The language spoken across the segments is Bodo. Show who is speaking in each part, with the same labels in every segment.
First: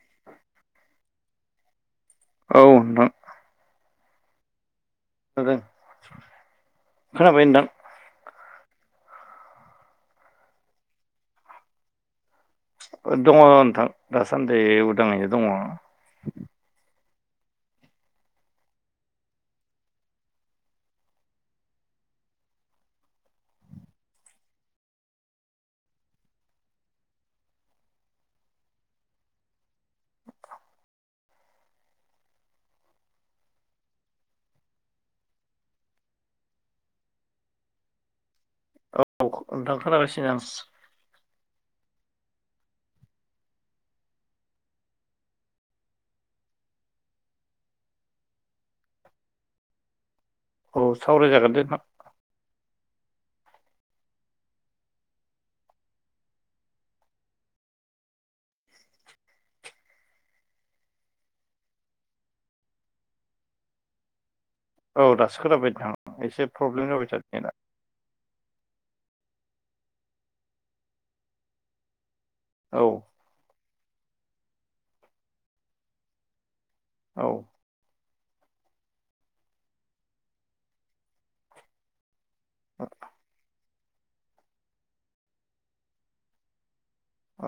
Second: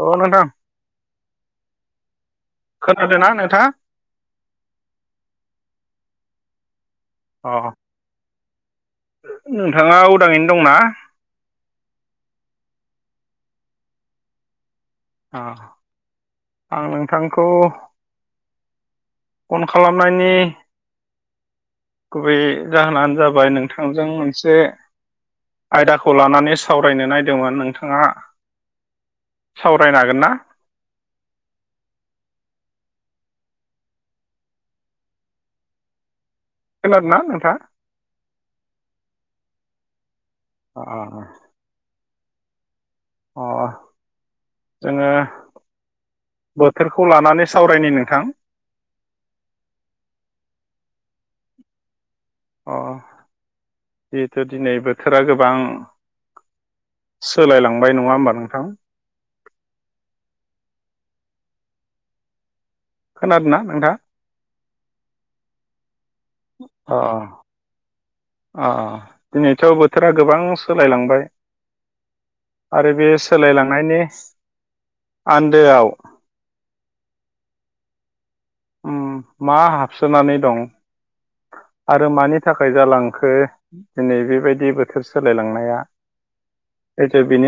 Speaker 1: अ नोंथां
Speaker 2: औ नोंथां
Speaker 1: खोनादों ना नोंथांङा
Speaker 2: खोनादों खोनाबाय नोंथां
Speaker 1: नोंथांङा उदांङैनो दंङोना
Speaker 2: दंङो नोंथां दासान्दि उदाङैनो
Speaker 1: अ
Speaker 2: दङ औ
Speaker 1: आं नोंथांखौ फन खालामनायनि गुबै जाहोनानो जाबाय नोंथांजों मोनसे आयदाखौ लानानै सावरायनो नायदोंमोन नोंथांङा सावरायनो हागोन ना खोदोंना नोंथा
Speaker 2: औ नोंथां खोना गासिनो नोंथां
Speaker 1: [inaudible] अ जोंङो बोथोरखौ लानानै सावरायनाय नोंथां
Speaker 2: औ सावरायजागोन दे नोंथां
Speaker 1: अ जिहेथु दिनै बोथोरा गोबां सोलायलांबाय नंङा होमबा नोंथां खोनादोंना नोंथांङा
Speaker 2: औ दासो खोनाबायदोंथां एसे प्रब्लेम
Speaker 1: अ
Speaker 2: जाबाय थादों दा
Speaker 1: अ दिनैथ' बोथोरा गोबां सोलायलांबाय
Speaker 2: औ
Speaker 1: आरो बे सोलायलांनायनि आन्दोआव
Speaker 2: औ
Speaker 1: उम मा हाबसोनानै दं आरो मानि थाखाय जालांखो दिनै बेबायदि बोथोर सोलायलांनाया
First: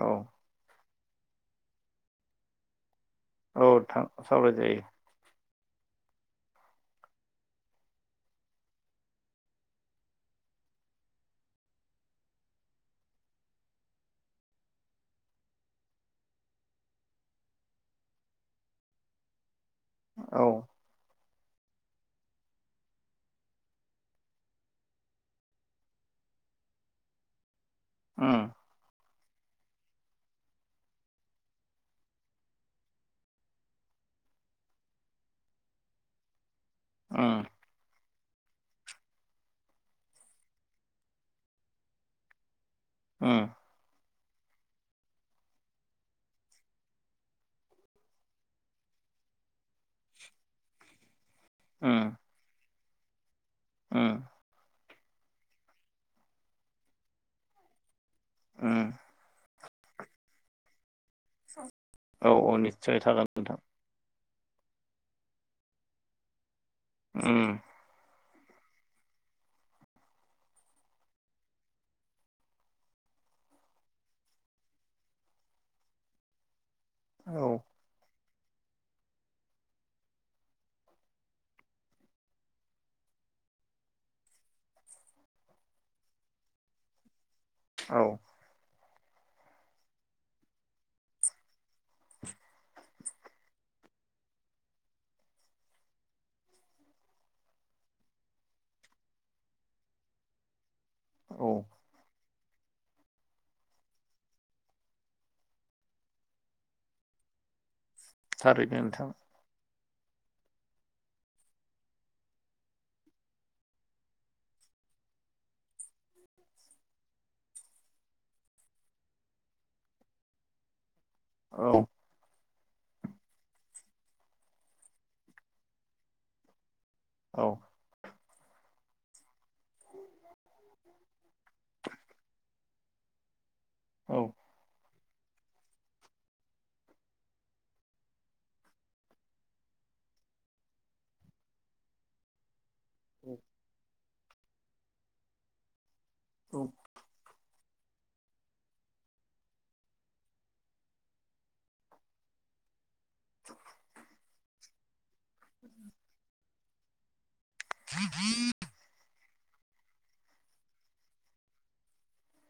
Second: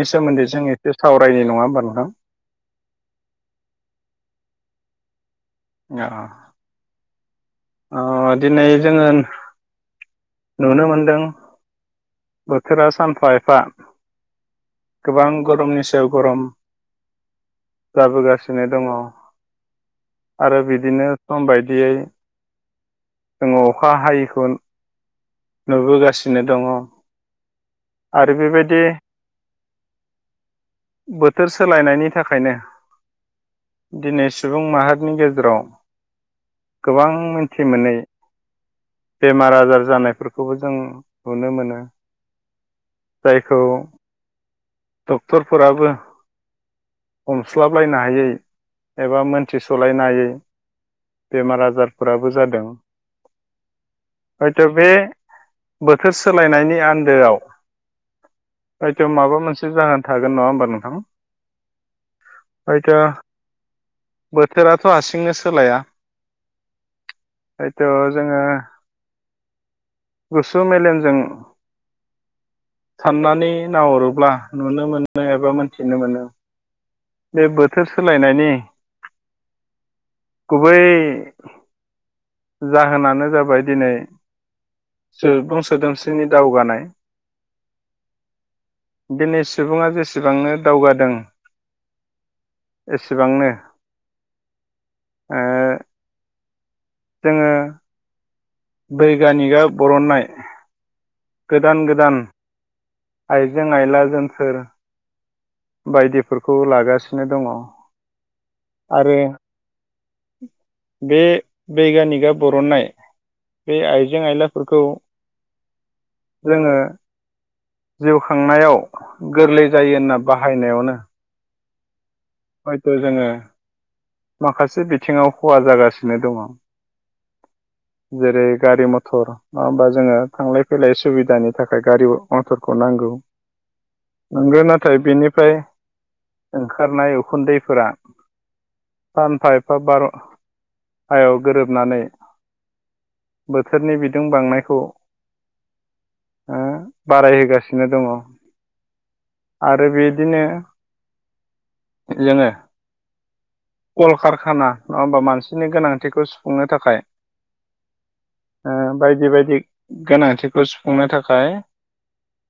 Speaker 2: औ
Speaker 1: सोमोन्दै जों एसे सावरायनाय नंङा नोंहा
Speaker 2: औ थां सावराय जायो।
Speaker 1: अ दिनै जोंङो नुनो मोनदों बोथोरा सानफा एफा गोबां गरमनि सायाव गरम जाबोगासिनो दंङो
Speaker 2: औ
Speaker 1: आरो बिदिनो सम बायदियै जोंङो अखा हायैखौ नुबोगासिनो दंङो आरो
Speaker 2: उम
Speaker 1: बेबायदि बोथोर सोलायनायनि थाखायनो दिनै सुबुं माहारिनि गेजेराव गोबां
Speaker 2: उम
Speaker 1: मिथिमोनै बेमार आजार जानायफोरखौबो जों नुनो मोनो
Speaker 2: उम
Speaker 1: जायखौ डक्टरफोराबो हमस्लाबलायनो हायै एबा मोनथिस'लायनो हायै बेमार आजारफोराबो जादों।
Speaker 2: ओ
Speaker 1: हयथ' बे बोथोर सोलायनायनि आन्दोआव
Speaker 2: उम
Speaker 1: बायथ' माबा मोनसे जाहोन थागोन नङा होमबा नोंथां।
Speaker 2: औ औ
Speaker 1: हयथ'
Speaker 2: निस्सय थागोन नोंथां।
Speaker 1: बोथोराथ' हारसिंनो सोलाया
Speaker 2: [inaudible]
Speaker 1: हयथ' जोङो गुसु मेलेमजों साननानै नाहरोब्ला नुनो मोनो एबा मोनथिनो मोनो। बे
Speaker 2: औ
Speaker 1: बोथोर सोलायनायनि गुबै जाहोनानो जाबाय दिनै सुबुं सोदोमस्रिनि दावगानाय
Speaker 2: औ।
Speaker 1: दिनै सुबुङा जेसेबांनो दावगादों।
Speaker 2: [inaudible]
Speaker 1: एसेबांनो ओ जोङो बैगानिकआ बरननाय।
Speaker 2: औ
Speaker 1: गोदान गोदान आइजें आइलाजोनथोर बायदिफोरखौ लागासिनो दङ।
Speaker 2: थारै बे नोंथां।
Speaker 1: आरो बे बैगानिकआ बर'नाय बे आइजें आयलाफोरखौ जोङो जिउ खांनायाव गोरलै जायो होनना बाहायनायावनो
Speaker 2: औ।
Speaker 1: हयथ' जोङो माखासे बिथिङाव खहा जागासिनो दङ।
Speaker 2: औ।
Speaker 1: जेरै गारि मथर नङा होमबा जोङो थांलाय फैलाय सुबिदानि। थाखाय गारि अनसरखौ नांगौ।
Speaker 2: औ।
Speaker 1: मोनगोन नाथाय बेनिफ्राय ओंखारनाय उखुन्दैफोरा सानफा एफा बार' हायाव गोरोबनानै बोथोरनि बिदुं बांनायखौ ओ
Speaker 2: औ।
Speaker 1: बारायहोगासिनो दङ आरो बिदिनो। जोङो कलकारखाना नङा होमबा मानसिनि गोनांथिखौ खुंनो थाखाय
Speaker 2: बिग [unintelligible]
Speaker 1: बायदि बायदि गोनांथिखौ सुफुंनो थाखाय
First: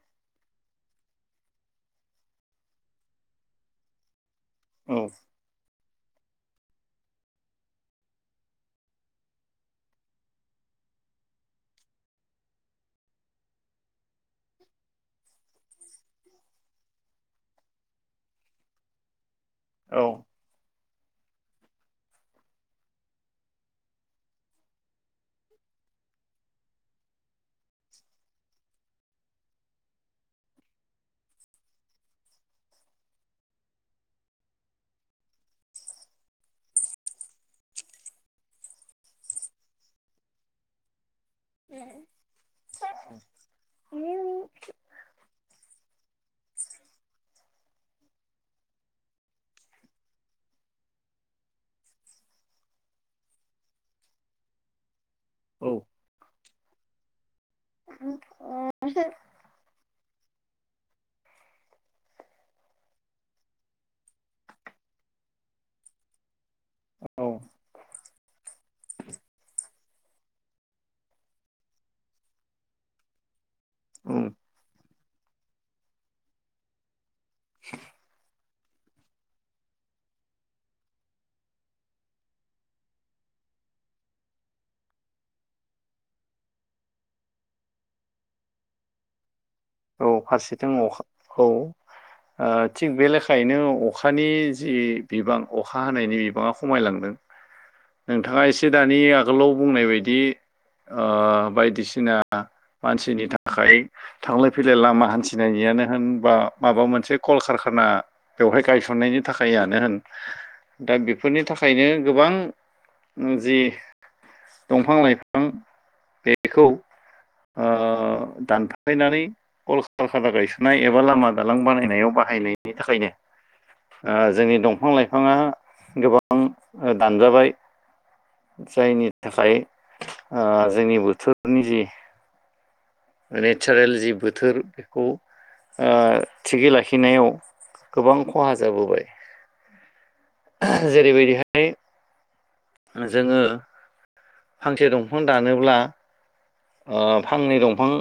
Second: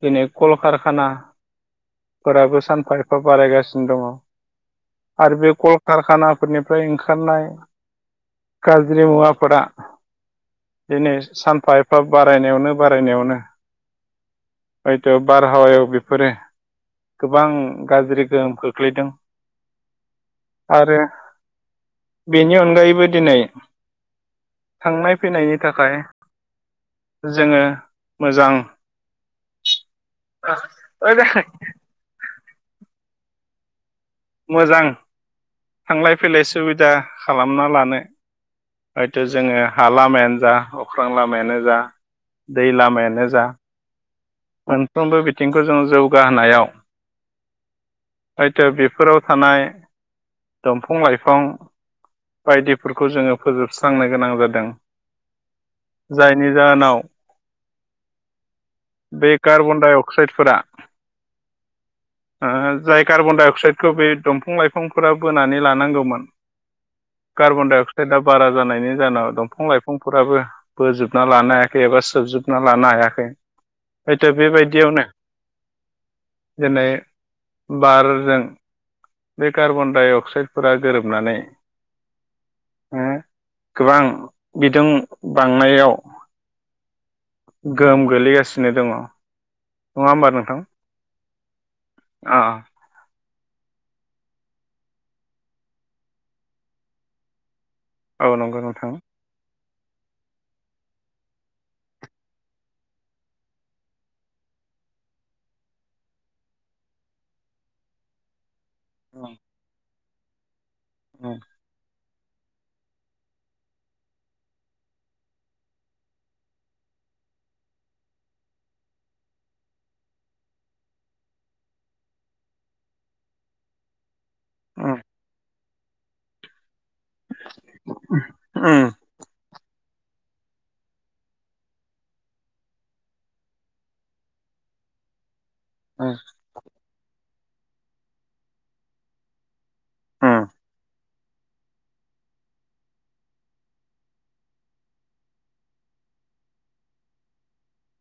Speaker 1: दिनै कलकारखानाफोराबो सानफा एफा बारायगासिनो दङ।
Speaker 2: औ।
Speaker 1: आरो बे कलकारखानाफोरनिफ्राय ओंखारनाय गाज्रि मुवाफोरा दिनै सानफा एफा बारायनायावनो बारायनायावनो हयथ' बारहावायाव बेफोरो गोबां गाज्रि गोहोम खोख्लैदों।
Speaker 2: औ।
Speaker 1: आरो बेनि अनगायैबो दिनै थांनाय फैनायनि थाखाय जोङो मोजां [unintelligible] मोजां थांलाय फैलाय सुबिदा खालामना लानो। हयथ' जोङो हा लामायानो जा अख्रां लामायानो जा दै लामायानो जा
Speaker 2: [inaudible]
Speaker 1: मोनफ्रोमबो बिथिंखौ जों जौगाहोनायाव हयथ' बेफोराव थानाय दंफां लाइफां बायदिफोरखौ जोङो फोजोबस्रांनो गोनां जादों
Speaker 2: औ
Speaker 1: जायनि जाहोनाव
Speaker 2: अ
Speaker 1: बे कार्बन डाइ अक्साइडफोरा जाय कार्बनडाइ अक्साइडखौ बे दंफां लाइफांफोरा बोनानै लानांगौमोन
Speaker 2: औ औ
Speaker 1: कार्बनडायअक्साइडआ बारा जानायनि जाहोनाव दंफां लाइफांफोराबो बोजोबना लानो हायाखै एबा सोबजोबना लानो हायाखै हयथ'
Speaker 2: उम
Speaker 1: बेबायदियावनो दिनै बारजों बे कार्बन डाइ अक्साइडफोरा गोरोबनानै गोबां बिदुं बांनायाव गोहोम गोल्लैगासिनो दङ
Speaker 2: औ
Speaker 1: होमबा नोंथां
Speaker 2: फारसेथिं अखा औ
Speaker 1: अ
Speaker 2: थिग बे लेखायैनो अखानि जि बिबां अखा हानायनि बिबाङा खमायलांदों।
Speaker 1: औ
Speaker 2: नोंथाङा
Speaker 1: नंगौ
Speaker 2: एसे
Speaker 1: नोंथां
Speaker 2: दानि आगोलाव बुंनाय बायदि ओ बायदिसिना मानसिनि थाखाय थांलाय फैलाय लामा हान्थिनाययानो होनबा माबा मोनसे कलकारखाना बेवहाय गायसननायनि थाखाययनो होन दा बेफोरनि थाखायनो गोबां जि दंफां लाइफां बेखौ दानफायनानै कल कलका गायसनाय एबा लामा दालां बानायनायाव बाहायनायनि थाखायनो जोंनि दंफां
Speaker 1: उम
Speaker 2: लाइफाङा गोबां दानजाबाय
Speaker 1: [inaudible]
Speaker 2: जायनि थाखाय जोंनि बोथोरनि जि नेचारेल जि बोथोर बेखौ
Speaker 1: उम
Speaker 2: थिगै लाखिनायाव गोबां खहा जाबोबाय
Speaker 1: उम
Speaker 2: जेरैबायदिहाय जोङो फांसे दंफां दानोब्ला फांनै दंफां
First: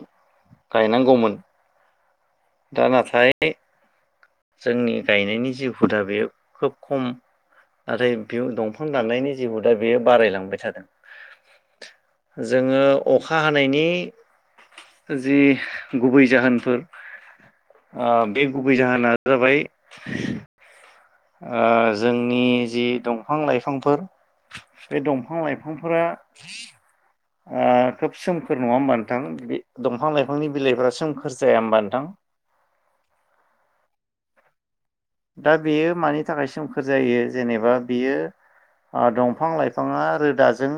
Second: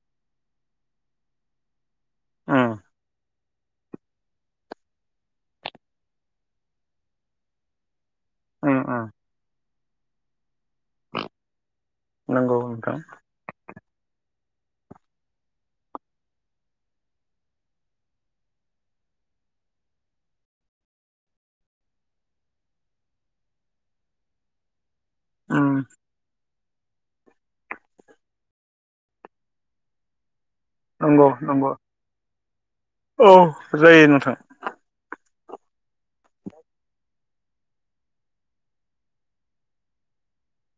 Speaker 2: गायनांगौमोन
Speaker 1: औ
Speaker 2: दा नाथाय जोंनि गायनायनि जि हुदा बे खोब खम नाथाय बे
Speaker 1: उम
Speaker 2: दंफां
Speaker 1: उम
Speaker 2: दाननायनि जिबो दा बेयो बारायलांबाय थादों।
Speaker 1: नगौ
Speaker 2: जोङो
Speaker 1: नोंथां।
Speaker 2: अखा हानायनि जि गुबै जाहोनफोर ओ बे गुबै जाहोना जाबाय- जोंनि जि दंफां लाइफांफोर बे दंफां
Speaker 1: उम
Speaker 2: लाइफांफोरा [inaudible] खोब सोमखोर नङा होनबानोथां दंफां लाइफांनि बिलाइफ्रा
Speaker 1: नंगौ
Speaker 2: सोमखोर जाया
Speaker 1: नंगौ
Speaker 2: होनोमबानोथां।
Speaker 1: औ जायो नोंथां।
Speaker 2: दा बेयो मानि थाखाय सोमखोर जायो जेनेबा बियो दंफां लाइफाङा रोदाजों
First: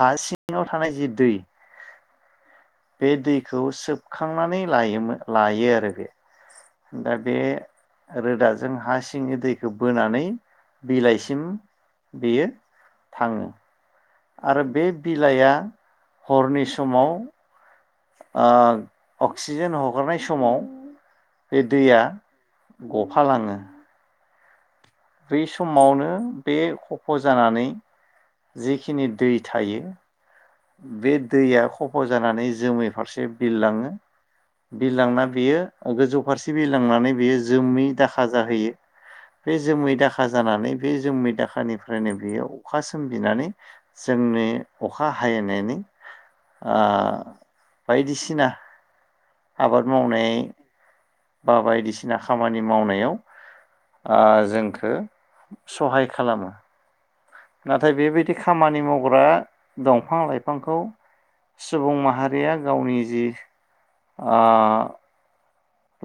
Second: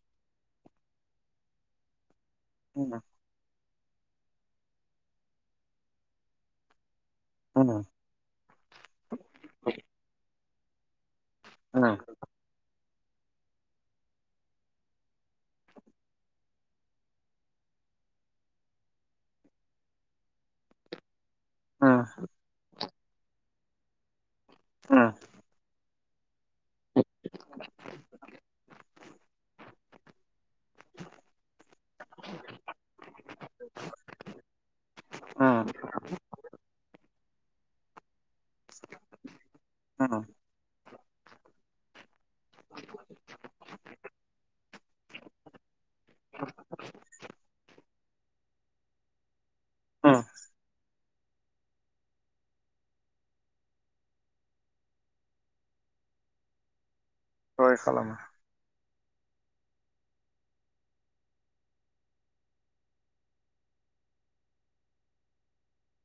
Speaker 2: हा सिङाव थानाय जि दै
Speaker 1: उम
Speaker 2: बे दैखौ सोबखांनानै लोयोमोन लायो आरो बे दा बे
Speaker 1: उम
Speaker 2: रोदाजों हा सिंनि दैखौ बोनानै बिलाइसिम
Speaker 1: [inaudible]
Speaker 2: बेयो थाङो। आरो बे बिलाइआ हरनि समाव अक्सिजेन हगारनाय समाव बे दैया
Speaker 1: उम
Speaker 2: गफालाङो-
Speaker 1: उम
Speaker 2: बै समावनो बे खफ' जानानै जिखिनि दै थायो बे दैया खफ' जानानै जोमै फारसे बिरलाङो। बिरलांना
Speaker 1: उम
Speaker 2: बेयो गोजौ फारसे बि लांनानै बेयो जोमै दाखा जाहैयो बे जोमै
Speaker 1: उम
Speaker 2: दाखा जानानै बे जोमै दाखानिफ्रायनो बेयो अखा सोमजिनानै जोंनि अखा बाहायनायनि ओ बायदिसिना आबाद
Speaker 1: उम
Speaker 2: मावनाय बा बायदिसिना खामानि मावनायाव जोंखो सहाय खालामो
Speaker 1: सहाय
Speaker 2: नाथाय
Speaker 1: खालामो
Speaker 2: बेबायदि खामानि मावग्रा दंफां लाइफांखौ सुबुं माहारिया गावनि जि ओ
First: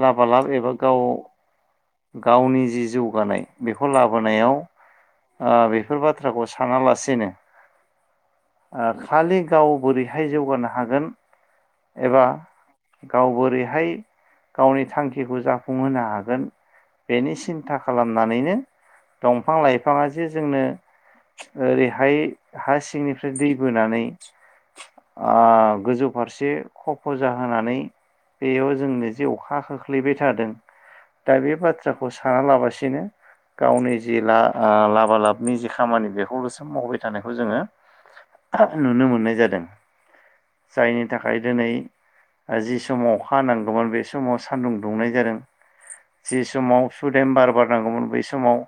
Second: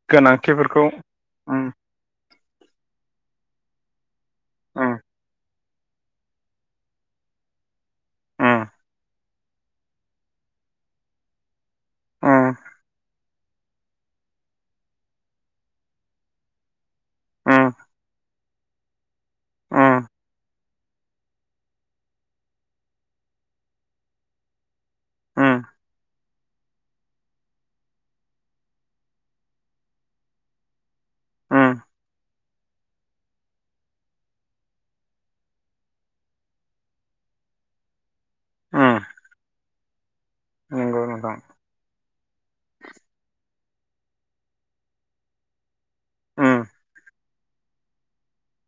Speaker 2: लाबालाब एबा
Speaker 1: गोनांथिफोरखौ
Speaker 2: गाव
Speaker 1: उ
Speaker 2: गावनि जि जौगानाय बेखौ लाबोनायाव
Speaker 1: उम
Speaker 2: ओ बेफोर बाथ्राखौ साना लासेनो
Speaker 1: उम
Speaker 2: खालि गाव बोरैहाय जौगानो हागोन एबा
Speaker 1: उम
Speaker 2: गाव बोरैहाय गावनि थांखिखौ जाफुंहोनो हागोन बेनि
Speaker 1: उम उम
Speaker 2: सिन्था खालामनानैनो दंफां
Speaker 1: उम
Speaker 2: लाइफाङा जे जोंनो ओरैहाय हा सिंनिफ्राय दै बोनानै ओ गोजौ फारसे खफ' जाहोनानै बेयाव जोंनो जे अखा खोख्लैबाय थादों दा बे
Speaker 1: उम
Speaker 2: बाथ्राखौ साना लाबसिनो गावनि जि ला लाबा लाबनि जि खामानि बेखौल'सो मावबाय थानायखौ जोङो
Speaker 1: उम
Speaker 2: नुनो मोननाय जादों।
Speaker 1: नंगौ
Speaker 2: जायनि
Speaker 1: नोंथां
Speaker 2: थाखाय दिनै जि समाव अखा हानांगौमोन बे समाव सान्दुं दुंनाय जादों। जि
Speaker 1: उम
Speaker 2: समाव सुदेम बार बारनांगौमोन बै समाव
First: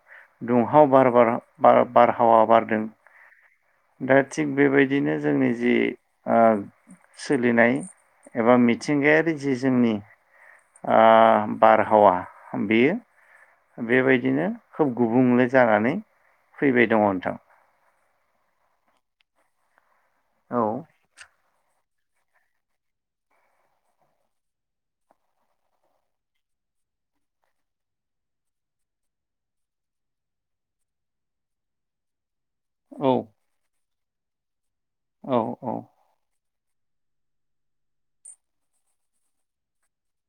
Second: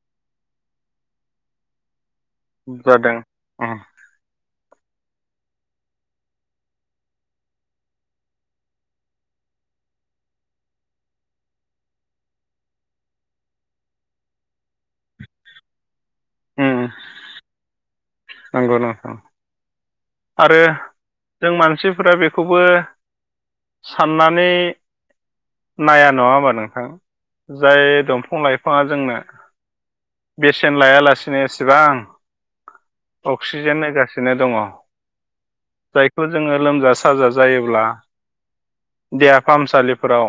Speaker 2: दुंहाव बार बार- बारहावा बारदों
Speaker 1: उ
Speaker 2: दा थिग बेबायदिनो जोंनि जि ओ सोलिनाय एबा मिथिंगायारि जि जोंनि ओ बारहावा बेयो बेबायदिनो खोब गुबुंले जानानै
Speaker 1: उम
Speaker 2: फैबाय दङ' नोंथां
Speaker 1: नंगौ नोंथां आरो
Speaker 2: औ
Speaker 1: जों मानसिफोरा बेखौबो साननानै नाया नङा होमबा नोंथां जाय दंफां लाइफाङा जोंनो बेसेन लायालासिनो एसेबां
Speaker 2: औ
Speaker 1: अक्सिजेन होगासिनो दङ'
Speaker 2: औ औ
Speaker 1: जायखौ जोङो लोमजा साजा जायोब्ला देहा फाहामसालिफोराव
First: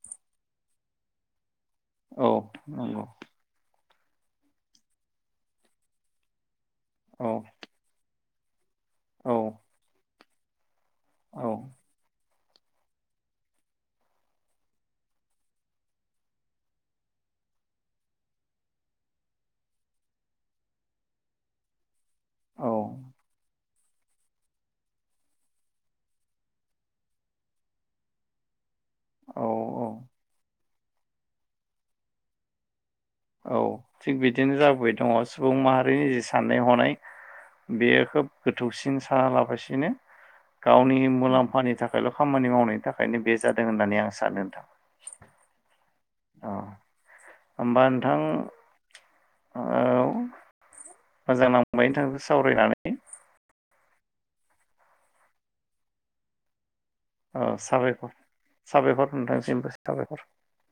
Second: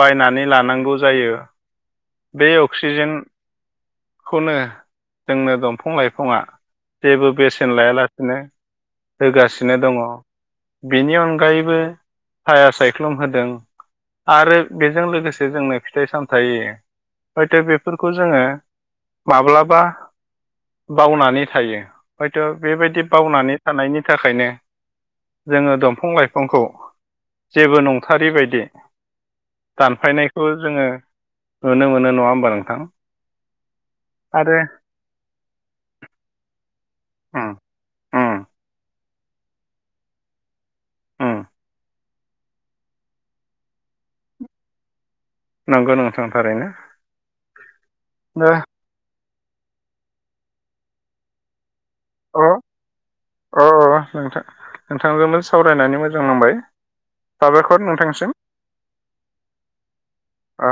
Speaker 1: बायनानै लानांगौ जायो
Speaker 2: औ
Speaker 1: बे
Speaker 2: नंगौ
Speaker 1: अक्सिजेनखौनो जोंनो दंफां लाइफाङा जेबो
Speaker 2: औ
Speaker 1: बेसेन लायालासिनो
Speaker 2: औ
Speaker 1: होगासिनो दङ' बेनि अनगायैबो साया सायख्लुम होदों आरो बेजों लोगोसे जोंनो फिथाइ सामथाय हयथ' बेफोरखौ जोङो माब्लाबा बावनानै थायो हयथ'
Speaker 2: औ
Speaker 1: बेबायदि बावनानै थानायनि थाखायनो जोङो दंफां लाइफांखौ जेबो नंथारि बायदि
Speaker 2: औ औ
Speaker 1: दानफायनायखौ जोङो नुनो मोनो नङा होमबा नोंथां।
Speaker 2: औ थिग बिदिनो
Speaker 1: आरो
Speaker 2: जाबोबाय दङ' सुबुं माहारिनि जि साननाय हनाय
Speaker 1: उम
Speaker 2: बेयो खोब
Speaker 1: उम
Speaker 2: गोथौसिन साना लाबासिनो गावनि
Speaker 1: उम
Speaker 2: मुलाम्फानि थाखायल' खामानि मावनायनि थाखायनो बे जादों होननानै आं सानो नोंथां
Speaker 1: नंगौ नं
Speaker 2: अ होमबा
Speaker 1: दा
Speaker 2: नोंथां औ मोजां नांबाय नोंथांजों
Speaker 1: अ
Speaker 2: सावरायनानै
Speaker 1: अ अ नोंथां नोंथांजोंबो सावरायनानै मोजां मोनबाय
Speaker 2: अ साबायखर साबायखर नोंथांसिमबो साबायखर
Speaker 1: आ